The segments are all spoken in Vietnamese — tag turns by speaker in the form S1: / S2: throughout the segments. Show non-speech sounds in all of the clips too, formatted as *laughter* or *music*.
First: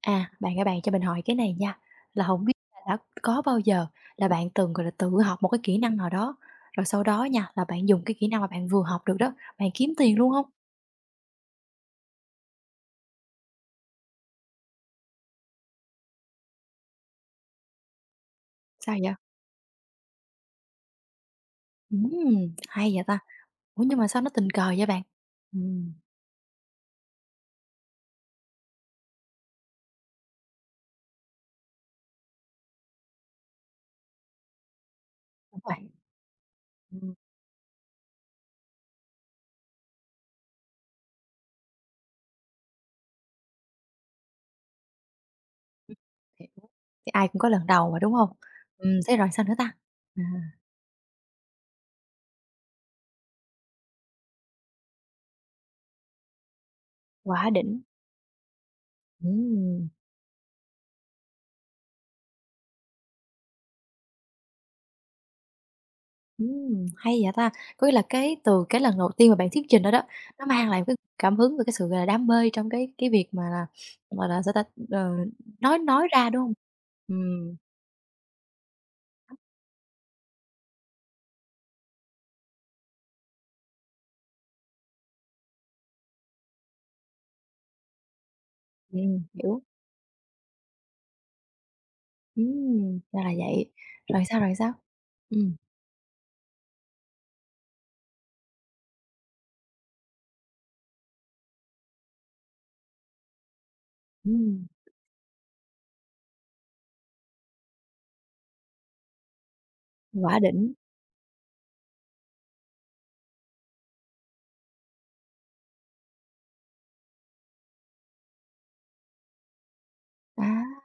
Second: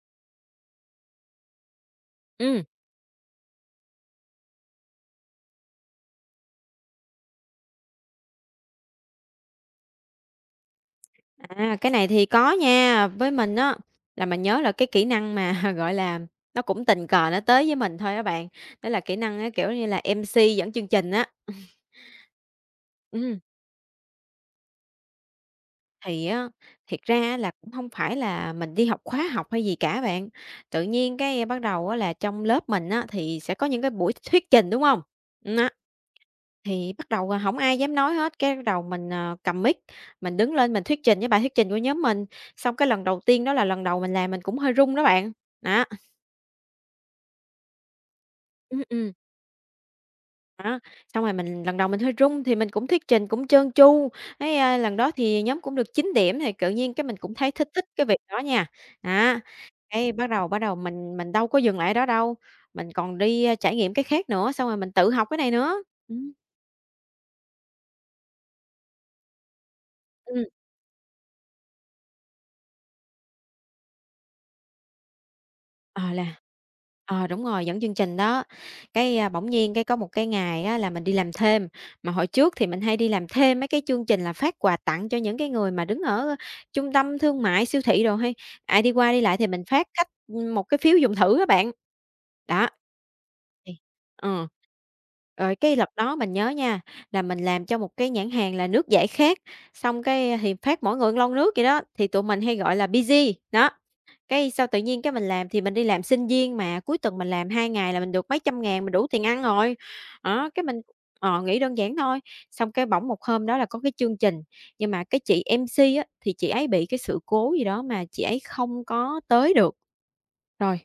S1: À, bạn ơi bạn cho mình hỏi cái này nha, là không biết
S2: Ừm.
S1: là đã có bao giờ là bạn từng, gọi là, tự học một cái kỹ năng nào đó, rồi sau đó nha, là bạn dùng cái kỹ năng mà bạn vừa học được đó, bạn kiếm tiền luôn không?
S2: À, cái này thì có nha. Với mình á, là mình nhớ là cái kỹ năng mà, *laughs* gọi là, nó cũng tình cờ nó tới với mình thôi á bạn, đó
S1: Sao
S2: là
S1: vậy?
S2: kỹ năng á, kiểu như là, MC dẫn chương trình á. *laughs*
S1: Hay vậy ta?
S2: Ừm,
S1: Ủa, nhưng mà sao nó tình cờ vậy bạn? Ừm,
S2: thì á, thiệt ra là cũng không phải là mình đi học khóa học hay gì cả bạn. Tự nhiên cái bắt đầu á là trong lớp mình á, thì sẽ có những cái buổi thuyết trình, đúng không? Ừm.
S1: đúng rồi,
S2: Thì bắt
S1: ừm,
S2: đầu, hổng ai dám nói hết, cái bắt đầu mình, cầm mic, mình đứng lên mình thuyết trình với bài thuyết trình của nhóm mình. Xong cái lần đầu tiên đó là lần đầu mình làm mình cũng hơi run đó bạn. Đó,
S1: hiểu, thì ai cũng có lần đầu mà, đúng không?
S2: ừm, ừm,
S1: Thế rồi sao nữa ta? À,
S2: đó. Xong rồi mình lần đầu mình hơi run thì mình cũng thuyết trình cũng trơn tru, cái, lần đó thì nhóm cũng được 9 điểm thì tự nhiên cái mình cũng
S1: quá
S2: thấy thích
S1: đỉnh!
S2: thích cái việc đó nha. Á,
S1: Ừm.
S2: cái bắt đầu mình đâu có dừng lại ở đó đâu, mình còn đi, trải nghiệm cái khác nữa, xong rồi mình tự học cái này nữa. Ừm.
S1: Hay vậy ta! Có nghĩa là cái từ cái lần đầu tiên mà bạn thuyết trình đó đó,
S2: Ừm.
S1: nó mang lại cái cảm hứng và cái sự, gọi là, đam mê trong cái việc mà là, gọi là, sao ta, ờ, nói
S2: Ờ,
S1: ra,
S2: là
S1: đúng không?
S2: đúng
S1: Ừm,
S2: rồi, dẫn chương trình đó. Cái, bỗng nhiên cái có một cái ngày á là mình đi làm thêm, mà hồi trước thì mình hay đi làm thêm mấy cái chương trình là phát quà tặng cho những cái người mà đứng ở trung tâm thương mại, siêu thị đồ hay ai đi qua đi lại thì
S1: hiểu.
S2: mình phát khách, một cái phiếu dùng thử các bạn. Đó.
S1: Ra là vậy.
S2: Thì
S1: Rồi sao,
S2: ờ.
S1: rồi sao? Ừm,
S2: Rồi cái lần đó mình nhớ nha, là mình làm cho một cái nhãn hàng là nước giải khát, xong cái thì phát mỗi người một lon nước vậy đó, thì tụi mình hay gọi là busy, đó. Cái
S1: ừm,
S2: sao tự nhiên cái mình làm thì mình đi làm sinh viên mà, cuối tuần mình làm 2 ngày là mình được mấy trăm ngàn, mình đủ tiền ăn rồi.
S1: quả
S2: Đó, cái
S1: đỉnh.
S2: mình nghĩ đơn giản thôi, xong cái bỗng một hôm đó là có cái chương trình, nhưng mà cái chị MC á, thì chị ấy bị cái sự cố gì đó mà chị ấy không có tới được.
S1: À,
S2: Rồi,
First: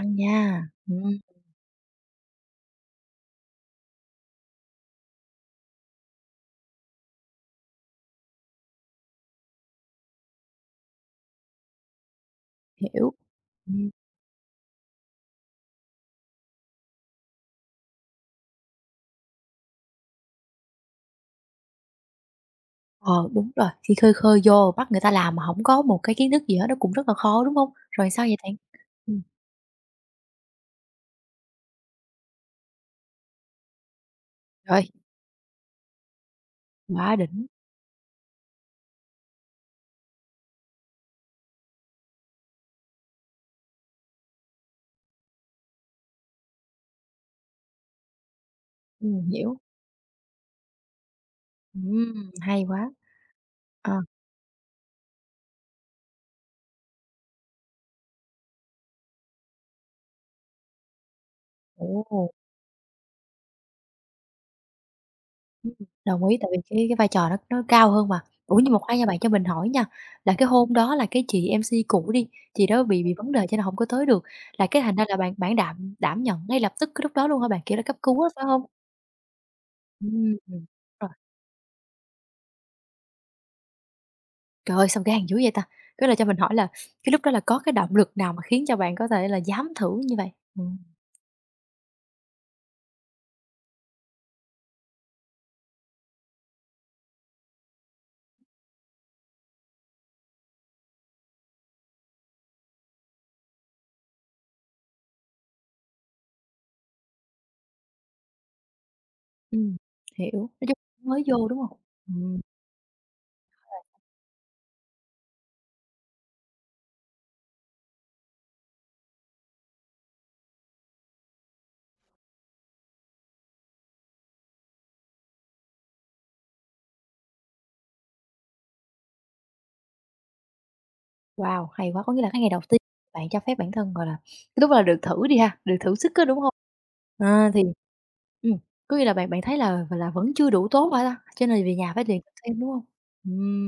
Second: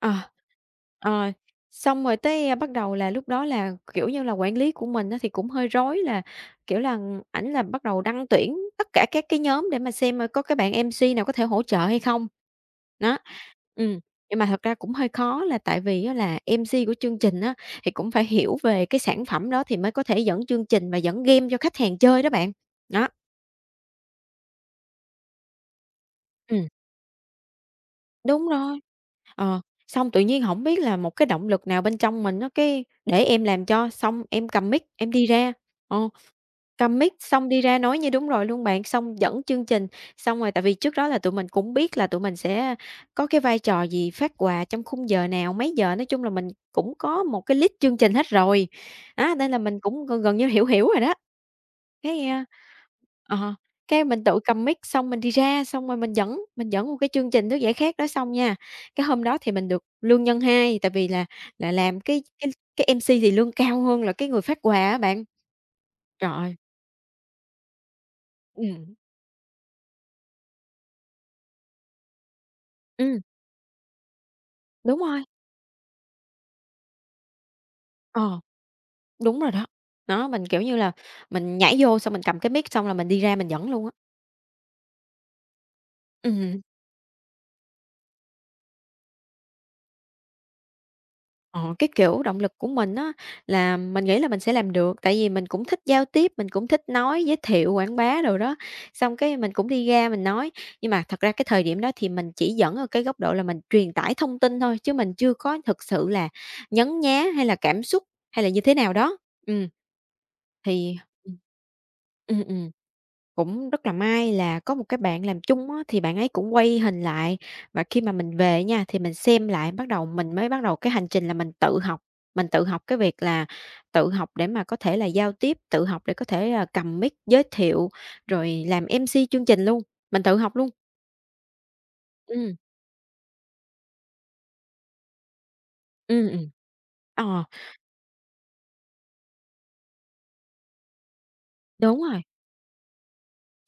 S2: ờ,
S1: nha.
S2: ờ, xong rồi tới, bắt đầu là lúc đó là, kiểu như là, quản lý của mình á thì cũng hơi rối là, kiểu là, ảnh là bắt đầu đăng tuyển tất cả các cái nhóm để mà xem, có cái bạn MC nào có thể hỗ trợ hay không.
S1: Hiểu.
S2: Đó.
S1: Ừm,
S2: ừm, nhưng mà thật ra cũng hơi khó là tại vì á là MC của chương trình á, thì cũng phải hiểu về cái sản phẩm đó thì mới có thể dẫn chương trình và dẫn game cho khách hàng chơi đó bạn. Đó,
S1: ờ, đúng rồi, khi khơi khơi vô bắt người ta làm mà hổng có một cái kiến thức gì hết
S2: ừm,
S1: nó cũng rất là khó, đúng hông? Rồi sao vậy
S2: đúng
S1: bạn?
S2: rồi.
S1: Ừm,
S2: Ờ, xong tự nhiên hổng biết là một cái động lực nào bên trong mình á, cái để em làm cho, xong em cầm
S1: rồi,
S2: mic em đi ra. Ờ. Cầm mic
S1: quá đỉnh.
S2: xong đi ra nói như đúng rồi luôn bạn, xong dẫn chương trình. Xong rồi tại vì trước đó là tụi mình cũng biết là tụi mình sẽ có cái vai trò gì, phát quà trong khung giờ nào, mấy giờ, nói chung là mình cũng có một cái list chương trình hết rồi. Á, nên
S1: Hiểu.
S2: là mình cũng gần gần như hiểu hiểu rồi đó. Cái, a
S1: Hay quá.
S2: ờ,
S1: Ờ,
S2: cái mình tự cầm mic xong mình đi ra, xong rồi mình dẫn một cái chương trình nước giải khát đó xong nha, cái hôm đó thì mình được lương nhân 2 tại vì là làm cái
S1: ồ,
S2: cái cái MC thì lương cao hơn là cái người phát quà á bạn.
S1: ừm, đồng
S2: Trời
S1: ý tại
S2: ơi!
S1: vì cái vai trò nó cao hơn mà. Ủa, nhưng mà
S2: Ừm,
S1: khoan nha bạn, cho mình hỏi nha, là cái hôm đó là cái chị MC cũ đi, chị đó bị
S2: ừm,
S1: vấn đề cho nên hổng có tới được, là cái thành
S2: đúng
S1: ra là
S2: rồi,
S1: bạn bạn đảm đảm nhận ngay lập tức cái lúc đó luôn hả bạn? Kiểu là cấp cứu á,
S2: ờ,
S1: phải hông?
S2: đúng rồi đó. Đó,
S1: Ừm,
S2: mình, kiểu
S1: ừm.
S2: như là,
S1: Rồi,
S2: mình nhảy vô xong mình cầm cái mic xong là mình đi ra mình dẫn luôn á.
S1: trời ơi, sao gan dữ vậy ta? Cái là cho mình hỏi
S2: Ừm,
S1: là cái lúc đó là có cái động lực nào mà khiến cho bạn có thể là dám thử như vậy? Ừm,
S2: ờ, cái kiểu động lực của mình á là mình nghĩ là mình sẽ làm được, tại vì mình cũng thích giao tiếp, mình cũng thích nói, giới thiệu, quảng bá đồ đó, xong cái mình cũng đi ra mình nói. Nhưng mà thật ra cái thời điểm đó thì mình chỉ dẫn ở cái góc độ là mình truyền tải thông tin thôi, chứ mình chưa có thực sự là nhấn nhá hay là cảm xúc hay là như thế nào đó. Ừm.
S1: ừm, hiểu, nói chung
S2: Thì
S1: mới
S2: ừm.
S1: vô, đúng hông? Ừm.
S2: Ừm, ừm. Cũng rất là may là có một cái bạn làm chung á, thì bạn ấy cũng quay hình lại và khi mà mình về nha, thì mình xem lại bắt đầu mình mới bắt đầu cái hành trình là mình tự học. Mình tự học cái việc là tự học để mà có thể là giao tiếp, tự học để có thể là cầm mic giới thiệu, rồi làm MC chương trình luôn, mình tự học luôn.
S1: Wow, hay quá! Có nghĩa là cái ngày
S2: Ừm,
S1: đầu tiên bạn cho phép bản thân, gọi là, cái lúc là được thử đi ha, được thử sức á,
S2: ừm,
S1: đúng
S2: ừm.
S1: hông?
S2: Ờ,
S1: À, thì ừm, có nghĩa là bạn bạn thấy là vẫn chưa đủ tốt hả ta? Cho nên về nhà
S2: đúng
S1: phải luyện
S2: rồi.
S1: tập thêm, đúng hông?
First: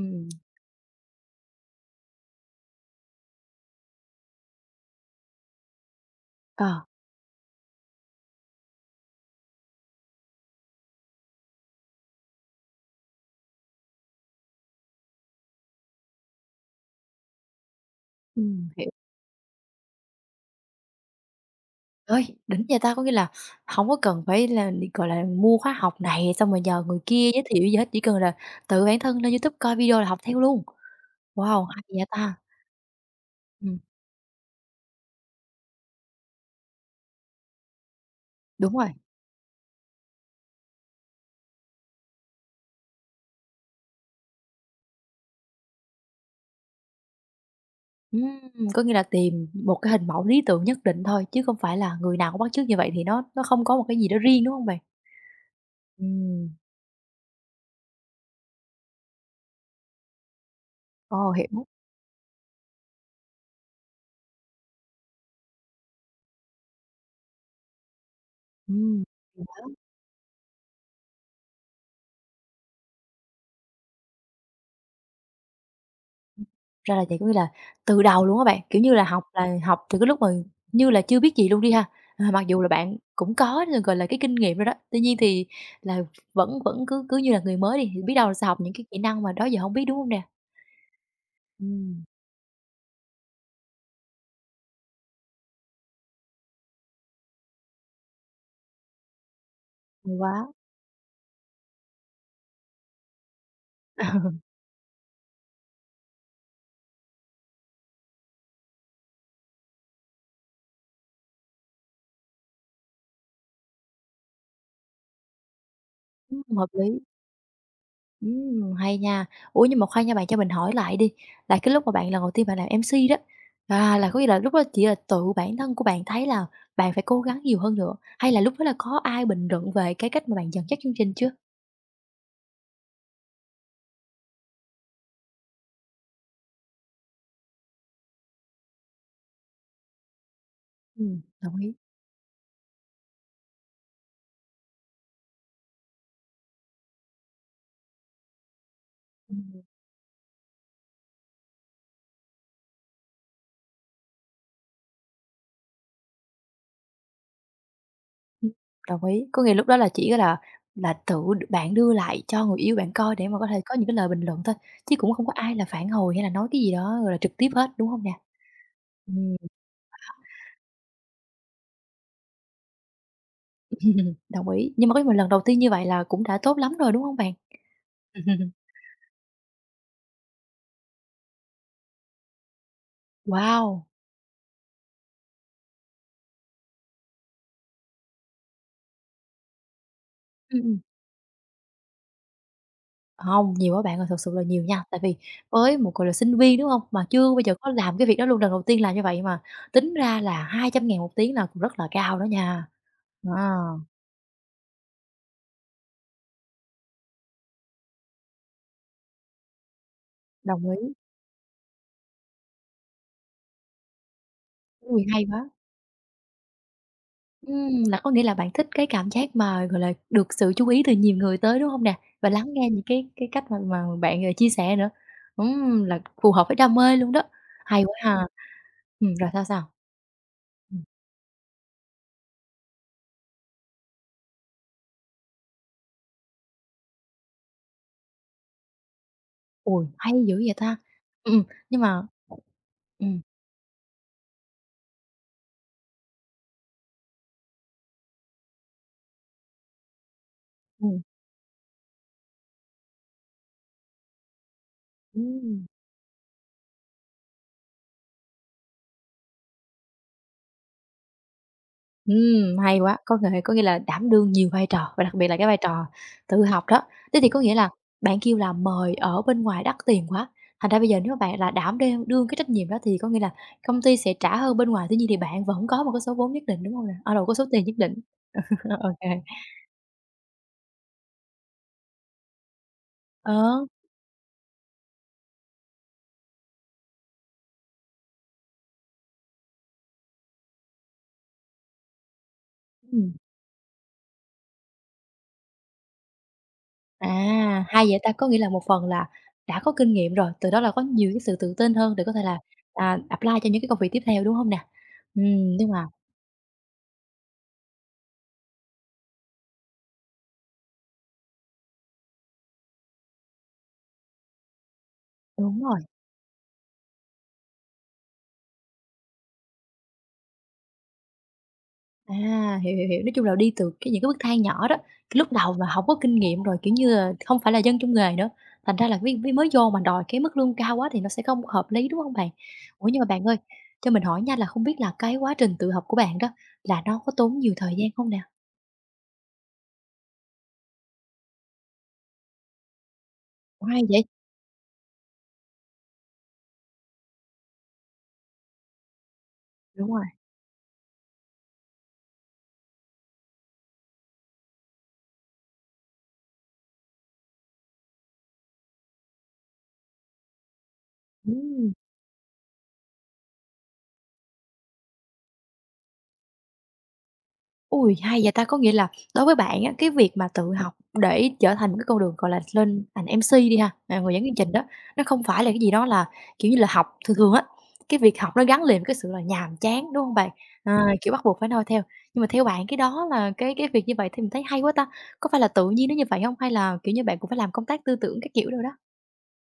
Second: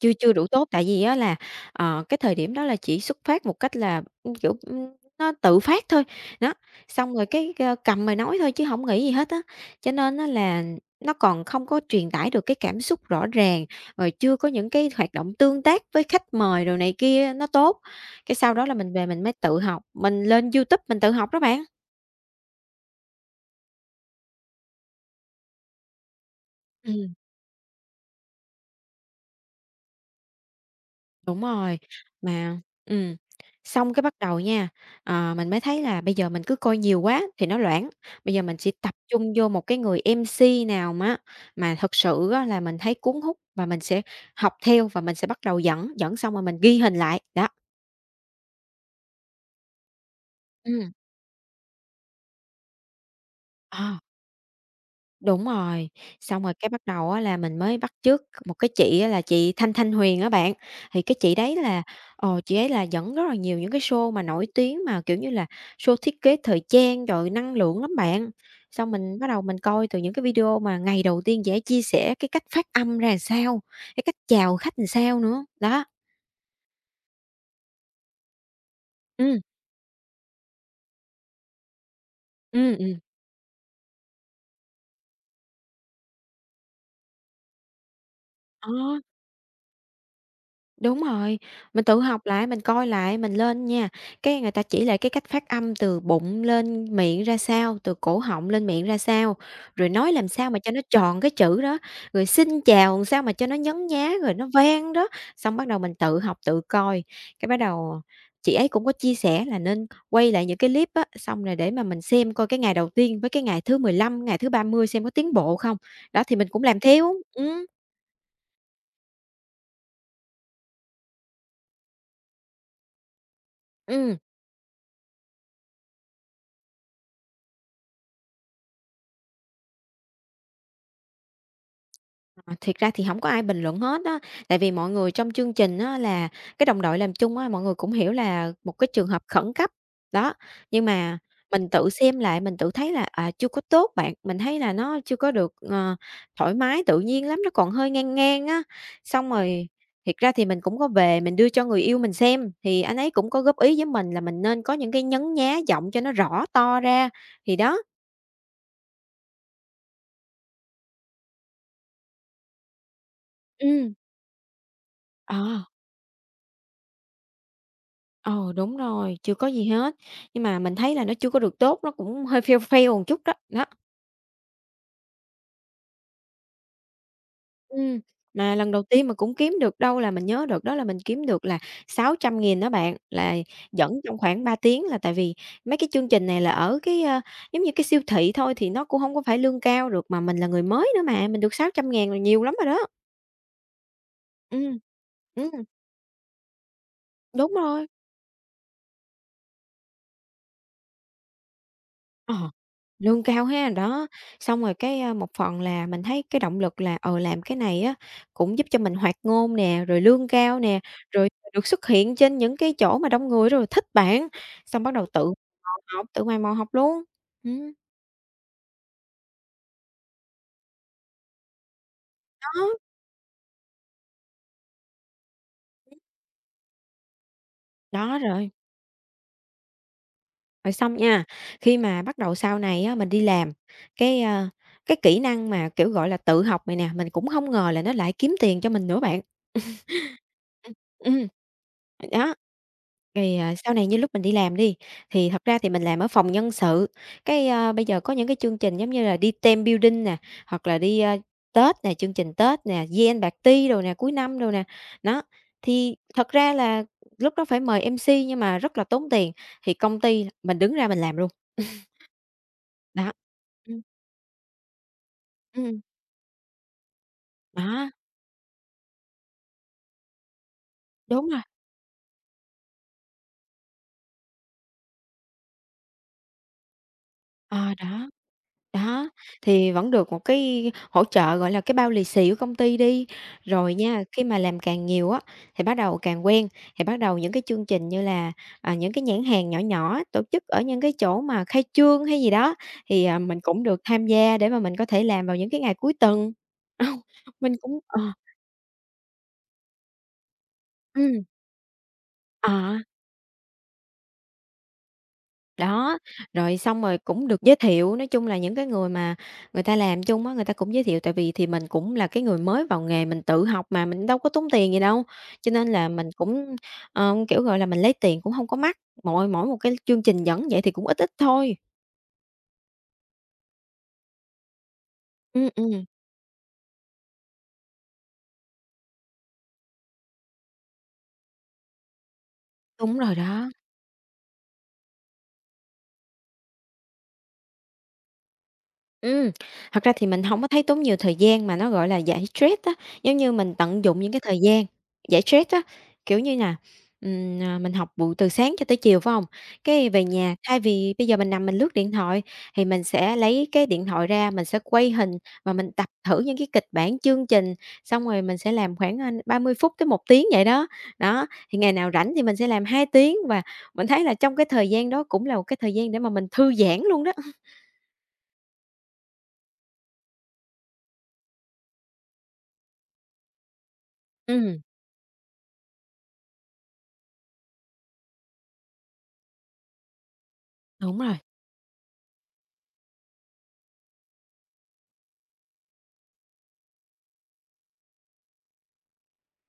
S2: Chưa chưa đủ tốt, tại vì á là, cái thời điểm đó là chỉ xuất phát một cách là, nó tự phát thôi, đó,
S1: ờ,
S2: xong rồi cái, cầm mà nói thôi chứ không nghĩ gì hết á. Cho nên á là nó còn không có truyền tải được cái cảm xúc rõ ràng, rồi chưa có những cái hoạt động tương tác với khách mời rồi này kia nó tốt. Cái sau đó là
S1: hiểu.
S2: mình về mình mới tự học, mình lên YouTube mình tự học đó bạn.
S1: Ơi, đỉnh vậy ta! Có nghĩa là hổng có cần phải là, gọi là, mua khóa học này xong rồi nhờ người
S2: Ừm.
S1: kia giới thiệu gì hết, chỉ cần là tự bản thân lên YouTube coi video là học theo luôn.
S2: Đúng
S1: Wow,
S2: rồi,
S1: hay vậy ta!
S2: mà
S1: Ừm,
S2: xong cái bắt đầu nha, mình mới thấy là bây giờ mình cứ coi nhiều quá thì nó loãng, bây giờ mình chỉ
S1: đúng rồi.
S2: tập trung vô một cái người MC nào mà thực sự á là mình thấy cuốn hút và mình sẽ học theo và mình sẽ bắt đầu dẫn xong rồi mình ghi hình lại, đó.
S1: Có nghĩa là tìm một cái hình mẫu lý tưởng nhất
S2: Ừm,
S1: định thôi, chứ không phải là người nào cũng bắt chước như vậy thì nó không có một cái
S2: ờ.
S1: gì đó riêng, đúng không bạn?
S2: Đúng rồi, xong rồi
S1: Ừm,
S2: cái bắt đầu á là mình mới bắt chước một cái chị á là chị Thanh Thanh Huyền á bạn, thì cái
S1: ồ,
S2: chị đấy
S1: hiểu,
S2: là, chị ấy là dẫn rất là nhiều những cái show mà nổi tiếng mà, kiểu như là, show thiết kế thời trang rồi năng lượng lắm bạn. Xong
S1: ừm,
S2: mình bắt
S1: thì
S2: đầu mình
S1: đó,
S2: coi từ những cái video mà ngày đầu tiên chị ấy chia sẻ cái cách phát âm ra làm sao, cái cách chào khách làm sao nữa. Đó,
S1: ra là vậy, có nghĩa là từ đầu luôn các bạn, kiểu như
S2: ừm,
S1: là học từ cái lúc mà như là chưa biết gì luôn đi ha. À, mặc dù là
S2: ừm,
S1: bạn
S2: ừm,
S1: cũng có, được gọi là, cái kinh nghiệm rồi đó, tuy nhiên thì là vẫn vẫn cứ cứ như là người mới đi, thì biết đâu là sẽ học
S2: ờ.
S1: những cái kỹ năng mà đó giờ không biết, đúng không nè?
S2: Đúng rồi, mình tự
S1: Ừm,
S2: học lại, mình coi lại, mình lên nha, cái người ta chỉ lại cái cách phát âm từ bụng lên miệng ra sao, từ cổ họng lên miệng ra sao, rồi nói
S1: hay
S2: làm
S1: quá,
S2: sao mà cho nó tròn cái chữ đó, rồi xin chào làm sao mà cho nó nhấn nhá, rồi
S1: *laughs*
S2: nó vang đó. Xong bắt đầu mình tự học, tự coi, cái bắt đầu chị ấy cũng có chia sẻ là nên quay lại những cái clip á, xong rồi để mà mình xem coi cái ngày đầu tiên với cái ngày thứ 15 ngày thứ 30 xem có tiến bộ không. Đó, thì mình cũng
S1: hợp
S2: làm
S1: lý.
S2: theo. Ừ,
S1: Hay nha. Ủa, nhưng mà khoan nha, bạn cho mình hỏi lại đi, là cái lúc mà bạn lần đầu tiên bạn làm MC đó, là
S2: ừ.
S1: có nghĩa là lúc đó chỉ là tự bản thân của bạn thấy là bạn phải cố gắng nhiều hơn nữa, hay là lúc đó là có ai bình luận về cái cách mà bạn dẫn dắt chương trình chưa?
S2: Ờ, thiệt ra thì không có ai bình luận hết á, tại vì mọi người trong chương trình á là cái đồng đội làm chung á, mọi người cũng hiểu là một cái trường hợp khẩn cấp, đó. Nhưng mà
S1: Đồng
S2: mình
S1: ý.
S2: tự xem lại mình tự thấy là, chưa có tốt bạn, mình thấy là nó chưa có được, thoải mái, tự nhiên lắm, nó còn hơi ngang ngang á. Xong
S1: Ừm,
S2: rồi thiệt ra thì mình cũng có về mình đưa cho người yêu mình xem, thì anh ấy cũng có góp ý với mình là mình nên có những cái nhấn nhá giọng cho nó rõ to ra, thì đó.
S1: ừm, đồng ý. Có nghĩa lúc đó là chỉ là tự đ bạn đưa lại cho người yêu bạn coi để mà có thể có những
S2: Ừ,
S1: cái lời bình luận thôi, chứ cũng không có
S2: ờ.
S1: ai là phản hồi hay là nói cái gì đó, gọi là, trực tiếp hết, đúng không nè?
S2: Ồ, đúng rồi, chưa
S1: Ừm,
S2: có gì hết, nhưng mà mình thấy là nó chưa có được tốt, nó cũng hơi fail fail một chút đó, đó.
S1: *laughs* đồng ý. Nhưng mà có mà lần đầu tiên như vậy là cũng đã tốt lắm rồi, đúng không bạn?
S2: Ừm,
S1: *laughs*
S2: mà lần đầu tiên mà cũng kiếm được đâu là mình nhớ được đó là mình kiếm được là 600.000 đó bạn, là
S1: Wow!
S2: dẫn trong khoảng 3 tiếng là tại vì mấy cái chương trình này là ở cái, giống như cái siêu thị thôi thì nó cũng không có phải lương cao được, mà mình là
S1: Ừm,
S2: người
S1: ừm.
S2: mới nữa mà, mình được 600.000 là nhiều lắm rồi đó.
S1: Hông, nhiều á bạn ơi, thật sự là nhiều
S2: Ừm,
S1: nha. Tại vì
S2: ừm,
S1: với một, người là, sinh viên, đúng không? Mà chưa bây
S2: đúng
S1: giờ có
S2: rồi.
S1: làm cái việc đó luôn, lần đầu tiên làm như vậy mà tính ra là 200.000 một tiếng là cũng rất là cao đó
S2: Ờ,
S1: nha.
S2: lương
S1: À,
S2: cao ha, đó. Xong rồi cái, một phần là mình thấy cái động lực là, làm cái này á cũng giúp cho mình hoạt ngôn nè, rồi lương cao
S1: đồng
S2: nè,
S1: ý.
S2: rồi được xuất hiện trên những cái chỗ mà đông người rồi thích bạn, xong bắt
S1: Ui,
S2: đầu
S1: hay quá!
S2: mò tự mày mò học luôn. Ừm.
S1: Là có nghĩa là bạn thích cái cảm giác mà, gọi là, được sự chú ý từ nhiều người tới, đúng không nè? Và lắng
S2: Đó,
S1: nghe những cái cách mà bạn, chia sẻ nữa. Là phù hợp với đam mê luôn đó. Hay quá ha!
S2: đó rồi,
S1: Rồi sao, sao?
S2: rồi xong nha, khi mà bắt đầu sau này á mình đi làm, cái, a, cái kỹ năng mà, kiểu, gọi là, tự học này nè, mình cũng không ngờ là nó lại kiếm tiền cho mình nữa bạn.
S1: Ôi, hay dữ vậy
S2: Ừm,
S1: ta!
S2: ừm.
S1: Ừm, nhưng mà
S2: Đó,
S1: ừm,
S2: thì, sau này như lúc mình đi làm đi, thì thật ra thì mình làm ở phòng nhân sự, bây giờ có những cái chương trình giống như là đi team building nè, hoặc là
S1: ừm.
S2: đi, Tết nè, chương trình Tết nè, Gen Party đồ nè, cuối năm đồ nè. Đó,
S1: Ừm.
S2: thì thật ra là lúc đó phải mời MC nhưng mà rất là tốn tiền, thì công ty mình đứng ra mình làm luôn. *laughs*
S1: Hay quá,
S2: Đó.
S1: có thể có nghĩa là
S2: Ừm,
S1: đảm đương nhiều vai trò và đặc biệt là cái vai
S2: ừm,
S1: trò tự học đó. Thế thì có nghĩa là
S2: đó,
S1: bạn kêu là mời ở bên ngoài đắt tiền quá, thành ra bây giờ nếu mà
S2: đúng
S1: bạn
S2: rồi.
S1: là đảm đang đương cái trách nhiệm đó thì có nghĩa là công ty sẽ trả hơn bên ngoài, tuy nhiên thì bạn vẫn có một cái số vốn nhất định, đúng hông nè? À, lộn, có số tiền
S2: Ờ,
S1: nhất định.
S2: đó.
S1: *laughs* Ô kê.
S2: Đó, thì vẫn được một cái hỗ trợ, gọi là, cái bao lì xì của công ty đi.
S1: Ờ.
S2: Rồi nha, khi mà làm càng nhiều á, thì bắt đầu càng quen, thì bắt đầu những cái chương trình như là, những cái nhãn hàng nhỏ nhỏ tổ chức ở những cái chỗ mà khai trương hay gì đó, thì,
S1: Ừm.
S2: mình cũng được tham gia để mà mình có thể làm vào những cái ngày cuối tuần. *laughs* Ờ, mình
S1: À,
S2: cũng
S1: hay vậy
S2: ờ,
S1: ta! Có nghĩa là một phần là đã có kinh nghiệm rồi, từ đó là có nhiều cái
S2: ừm,
S1: sự tự tin hơn để có thể là,
S2: ờ.
S1: apply cho những cái công việc tiếp theo, đúng không nè? Nhưng mà
S2: Đó, rồi xong rồi cũng được giới thiệu, nói chung là những cái người mà người ta làm chung á, người ta cũng giới thiệu tại vì thì mình cũng là cái người mới vào nghề, mình tự học mà, mình đâu có tốn tiền gì đâu. Cho
S1: đúng
S2: nên
S1: rồi,
S2: là mình cũng, kiểu, gọi là, mình lấy tiền cũng không có mắc, mỗi mỗi một cái chương trình dẫn vậy thì cũng ít ít thôi.
S1: hiểu, hiểu, hiểu, nói chung là đi từ cái những cái bước thang nhỏ đó, cái lúc
S2: Ừm,
S1: đầu mà không
S2: ừm,
S1: có kinh nghiệm rồi, kiểu như là, không phải là dân trong nghề nữa, thành ra là mới mới mới vô mà đòi cái mức lương cao quá thì nó sẽ không hợp lý, đúng không bạn? Ủa,
S2: đúng
S1: nhưng mà
S2: rồi
S1: bạn ơi,
S2: đó.
S1: cho mình hỏi nha là không biết là cái quá trình tự học của bạn đó là nó có tốn nhiều thời gian không nè?
S2: Ừm, Thật ra thì mình không có thấy tốn nhiều thời gian mà nó, gọi là, giải stress á, giống như mình
S1: Ủa, hay
S2: tận dụng
S1: vậy?
S2: những cái thời gian giải stress á, kiểu như là, mình học buổi từ sáng cho tới chiều, phải không? Cái
S1: Đúng rồi,
S2: về nhà, thay vì bây giờ mình nằm mình lướt điện thoại thì mình sẽ lấy cái điện thoại ra, mình sẽ quay hình và mình tập thử những cái kịch bản chương trình, xong rồi mình sẽ làm khoảng, 30 phút tới 1 tiếng vậy đó. Đó, thì
S1: ừm.
S2: ngày nào rảnh thì mình sẽ làm 2 tiếng và mình thấy là trong cái thời gian đó cũng là một cái thời gian để mà mình thư giãn luôn đó.
S1: Ui, hay vậy ta! Có nghĩa là đối với bạn á, cái việc mà tự học để trở thành một cái con đường, gọi là, lên thành MC đi ha, người dẫn chương trình
S2: Ừm,
S1: đó, nó không phải là cái gì đó là, kiểu như là, học. Thường thường á, cái việc học nó gắn liền với cái sự là nhàm chán, đúng không bạn? À,
S2: đúng
S1: kiểu,
S2: rồi.
S1: bắt buộc phải noi theo. Nhưng mà theo bạn cái đó là cái việc như vậy thì mình thấy hay quá ta! Có phải là tự nhiên nó như vậy không? Hay là, kiểu như, bạn cũng phải làm công tác tư tưởng các kiểu đâu đó?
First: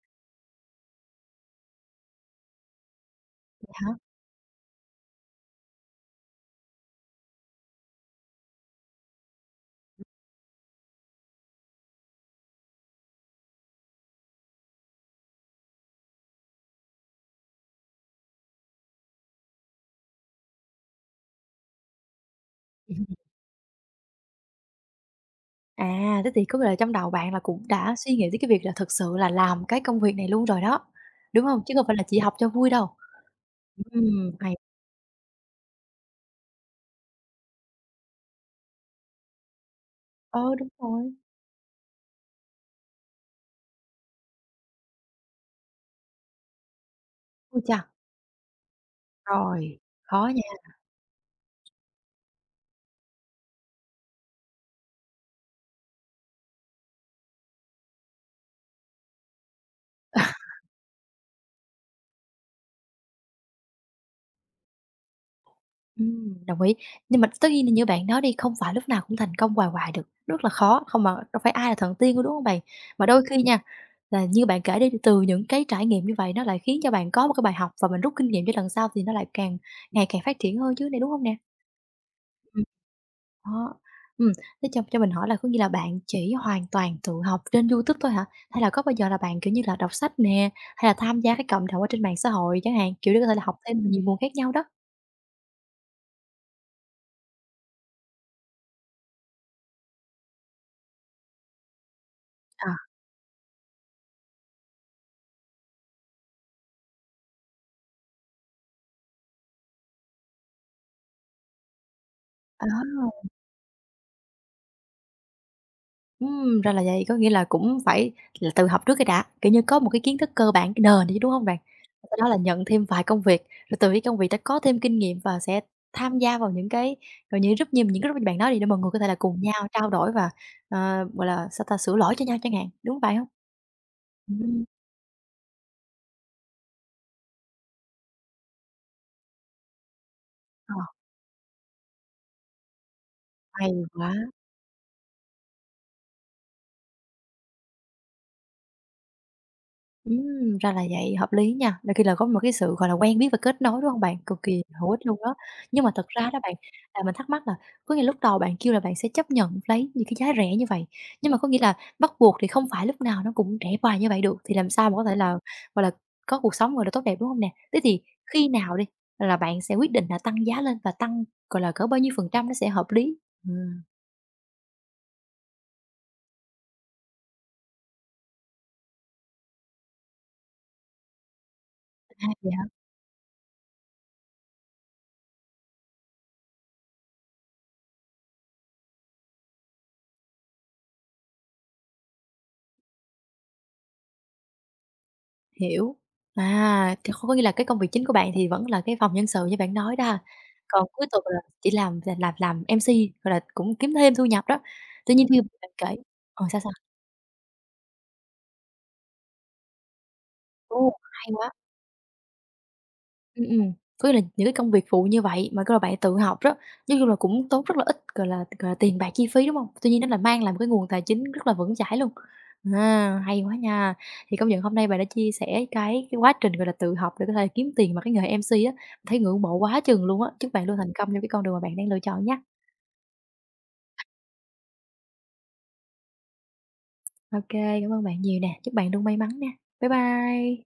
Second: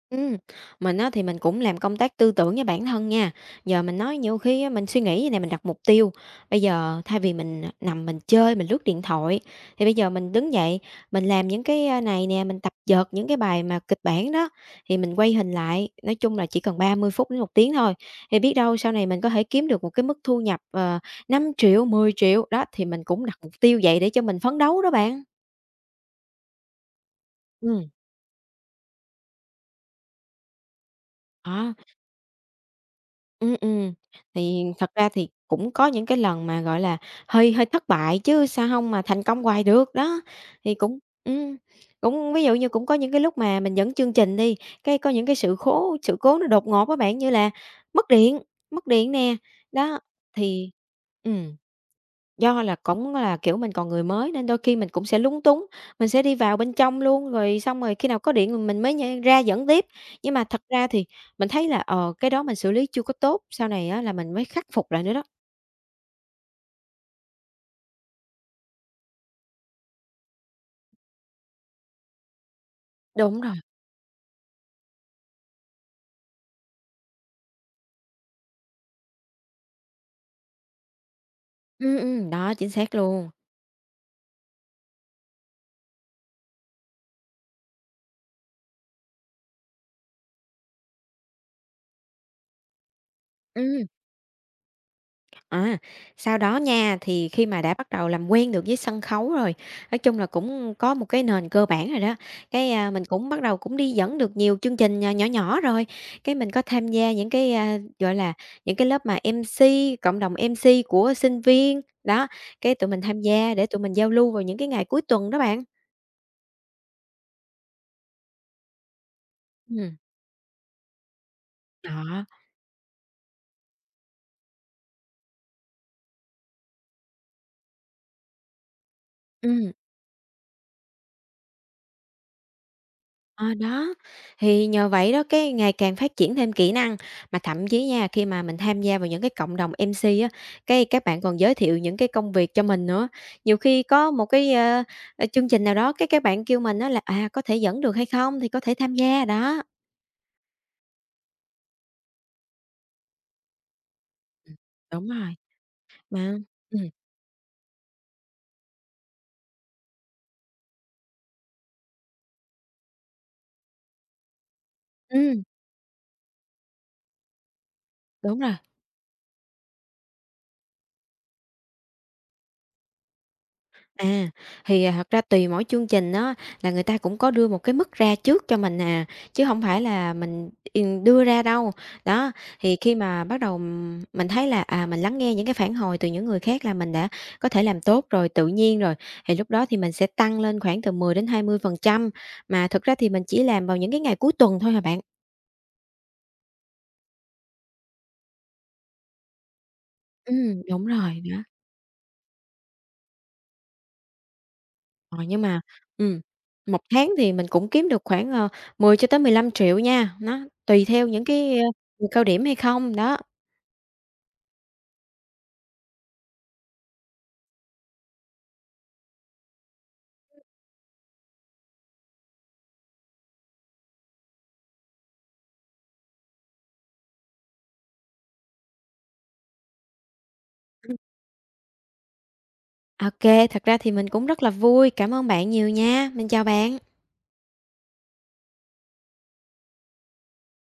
S2: Ừm, mình á thì mình cũng làm công tác tư tưởng với bản thân nha. Giờ
S1: Hả?
S2: mình
S1: *laughs*
S2: nói nhiều khi á, mình suy nghĩ vậy này mình đặt mục tiêu, bây giờ thay vì mình nằm mình chơi, mình lướt điện thoại, thì bây giờ mình đứng dậy, mình làm những này nè, mình tập vợt những cái bài mà kịch bản đó, thì mình quay hình lại, nói chung là chỉ cần 30 phút đến 1 tiếng thôi, thì biết đâu sau này mình có thể kiếm được một cái mức thu nhập, 5.000.000, 10 đó, thì mình
S1: Ừm.
S2: cũng đặt mục tiêu vậy để cho mình phấn đấu đó bạn.
S1: À, thế thì có nghĩa là trong đầu bạn là cũng
S2: Ừ
S1: đã suy nghĩ tới cái việc là thực sự là làm cái công việc này luôn rồi đó, đúng không? Chứ
S2: đó.
S1: không phải là chỉ học cho vui đâu.
S2: Ừ.
S1: Hay
S2: Thì thật ra thì cũng có những cái lần mà, gọi là, hơi hơi thất bại chứ sao không mà thành công hoài được, đó.
S1: ờ, đúng
S2: Thì cũng
S1: rồi.
S2: ừm, cũng ví dụ như cũng có những cái lúc mà mình dẫn chương trình đi, cái có những cái sự cố nó đột ngột các bạn, như là
S1: Ôi chà!
S2: mất điện, mất điện nè,
S1: Rồi,
S2: đó,
S1: khó nha.
S2: thì ừ. Do là cũng là, kiểu, mình còn người mới nên đôi khi mình cũng sẽ lúng túng, mình sẽ đi vào bên trong luôn, rồi xong rồi khi nào có điện mình mới nh ra dẫn tiếp. Nhưng mà thật ra thì mình thấy là, cái đó mình xử lý chưa có tốt, sau này á là mình mới khắc phục lại nữa đó.
S1: Đồng ý. Nhưng mà tất nhiên là như bạn nói đi, không phải lúc nào cũng thành công hoài hoài được, rất là khó, không mà đâu phải ai là thần tiên đâu, đúng không bạn? Mà đôi
S2: Đúng
S1: khi
S2: rồi.
S1: nha, là như bạn kể đi, thì từ những cái trải nghiệm như vậy nó lại khiến cho bạn có một cái bài học và mình rút kinh nghiệm cho lần sau thì nó lại càng ngày càng phát triển hơn chứ này đúng không nè?
S2: Đó,
S1: Ừm.
S2: chính xác luôn.
S1: Đó. Ừm, thế cho mình hỏi là có nghĩa là bạn chỉ hoàn toàn tự học trên YouTube thôi hả? Hay là có bao giờ là bạn, kiểu như là, đọc sách nè, hay là tham gia cái cộng đồng ở trên mạng xã hội chẳng hạn, kiểu, để có thể là học thêm
S2: Ừm.
S1: nhiều nguồn khác nhau đó?
S2: À, sau đó nha, thì khi mà đã bắt đầu làm quen được với sân khấu rồi, nói chung là cũng có một cái nền cơ bản rồi đó.
S1: À,
S2: Cái, mình cũng bắt đầu cũng đi dẫn được nhiều chương trình, nhỏ nhỏ rồi, cái mình có tham gia những gọi là, những cái lớp mà MC, cộng đồng MC của sinh viên, đó, cái tụi mình tham
S1: à.
S2: gia để tụi mình giao lưu vào những cái ngày cuối tuần đó bạn.
S1: Ra là vậy, có nghĩa là cũng phải là tự học trước cái đã, kiểu như, có một
S2: Ừm,
S1: cái kiến thức cơ bản, cái nền đi chứ, đúng hông bạn? Sau
S2: đó,
S1: đó là nhận thêm vài công việc, rồi từ cái công việc đó có thêm kinh nghiệm và sẽ tham gia vào những cái, gọi, những group như những cái group như bạn nói đi để mọi người có thể là cùng nhau
S2: ừm.
S1: trao đổi và, gọi là, sao ta, sửa lỗi cho nhau chẳng hạn, đúng vậy hông?
S2: Ờ, đó,
S1: Ừm,
S2: thì nhờ vậy đó, cái ngày càng phát triển thêm kỹ năng, mà thậm chí nha, khi mà mình tham gia vào những cái cộng đồng MC á,
S1: ờ,
S2: cái các bạn còn giới thiệu những cái công việc cho mình nữa. Nhiều
S1: hay
S2: khi có
S1: quá!
S2: một cái, ơ, ơ, chương trình nào đó, cái các bạn kêu mình á là "À, có thể dẫn được hay không?" thì có thể tham gia, đó.
S1: Ra là vậy, hợp lý nha. Đôi khi là có một cái sự, gọi là, quen biết và kết nối, đúng không bạn? Cực kỳ hữu ích
S2: Đúng
S1: luôn đó.
S2: rồi,
S1: Nhưng mà thật ra
S2: mà
S1: đó bạn,
S2: ừm,
S1: là mình thắc mắc là có nghĩa lúc đầu bạn kêu là bạn sẽ chấp nhận lấy những cái giá rẻ như vậy, nhưng mà có nghĩa là bắt buộc thì không phải lúc nào nó cũng rẻ hoài như vậy được, thì làm sao mà có thể là,
S2: ừm,
S1: gọi là, có cuộc sống, gọi là, tốt đẹp, đúng không nè? Thế thì
S2: đúng
S1: khi
S2: rồi.
S1: nào đi là bạn sẽ quyết định là tăng giá lên và tăng, gọi là, cỡ bao nhiêu phần trăm nó sẽ hợp lý? Ừm.
S2: À, thì, thật ra tùy mỗi chương trình đó là người ta cũng có đưa một cái mức ra trước cho mình à, chứ không phải là mình, đưa ra đâu.
S1: À,
S2: Đó,
S1: vậy hả?
S2: thì khi mà bắt đầu mình thấy là, mình lắng nghe những cái phản hồi từ những người khác là mình đã có thể làm tốt rồi, tự nhiên rồi, thì lúc đó thì mình sẽ tăng lên khoảng từ 10 đến 20% mà thực ra thì mình chỉ làm vào những cái ngày cuối tuần thôi à bạn.
S1: Hiểu. À, thì có nghĩa là cái công việc chính của bạn thì vẫn là cái phòng nhân sự như bạn nói đó ha.
S2: Đúng
S1: Còn cuối
S2: rồi,
S1: tuần là
S2: đó.
S1: chỉ làm MC, gọi là, cũng kiếm thêm thu nhập đó. Tuy
S2: Ờ,
S1: nhiên như
S2: nhưng mà
S1: bạn kể
S2: ừm,
S1: sao, sao?
S2: 1 tháng thì mình cũng kiếm được khoảng, 10 cho tới 15.000.000 nha, nó tùy
S1: Ồ,
S2: theo những
S1: hay quá!
S2: cái mùa cao điểm hay không, đó.
S1: Ừm, ừm, có nghĩa là những cái công việc phụ như vậy mà các bạn tự học đó, nói chung là cũng tốn rất là ít, gọi là, tiền bạc chi phí, đúng không? Tuy nhiên nó là mang lại một cái nguồn tài chính rất là vững chãi luôn. À, hay quá nha! Thì công nhận hôm nay bạn đã chia sẻ cái quá trình, gọi là, tự học để có thể kiếm tiền bằng cái nghề MC á, thấy ngưỡng mộ quá chừng luôn á. Chúc bạn luôn thành công trong cái con đường mà bạn đang lựa chọn nhé.
S2: OK thật ra thì mình cũng rất là vui, cảm ơn bạn nhiều nha, mình chào bạn.
S1: OK, cảm ơn bạn nhiều nè, chúc bạn luôn may mắn nè. Bye bye.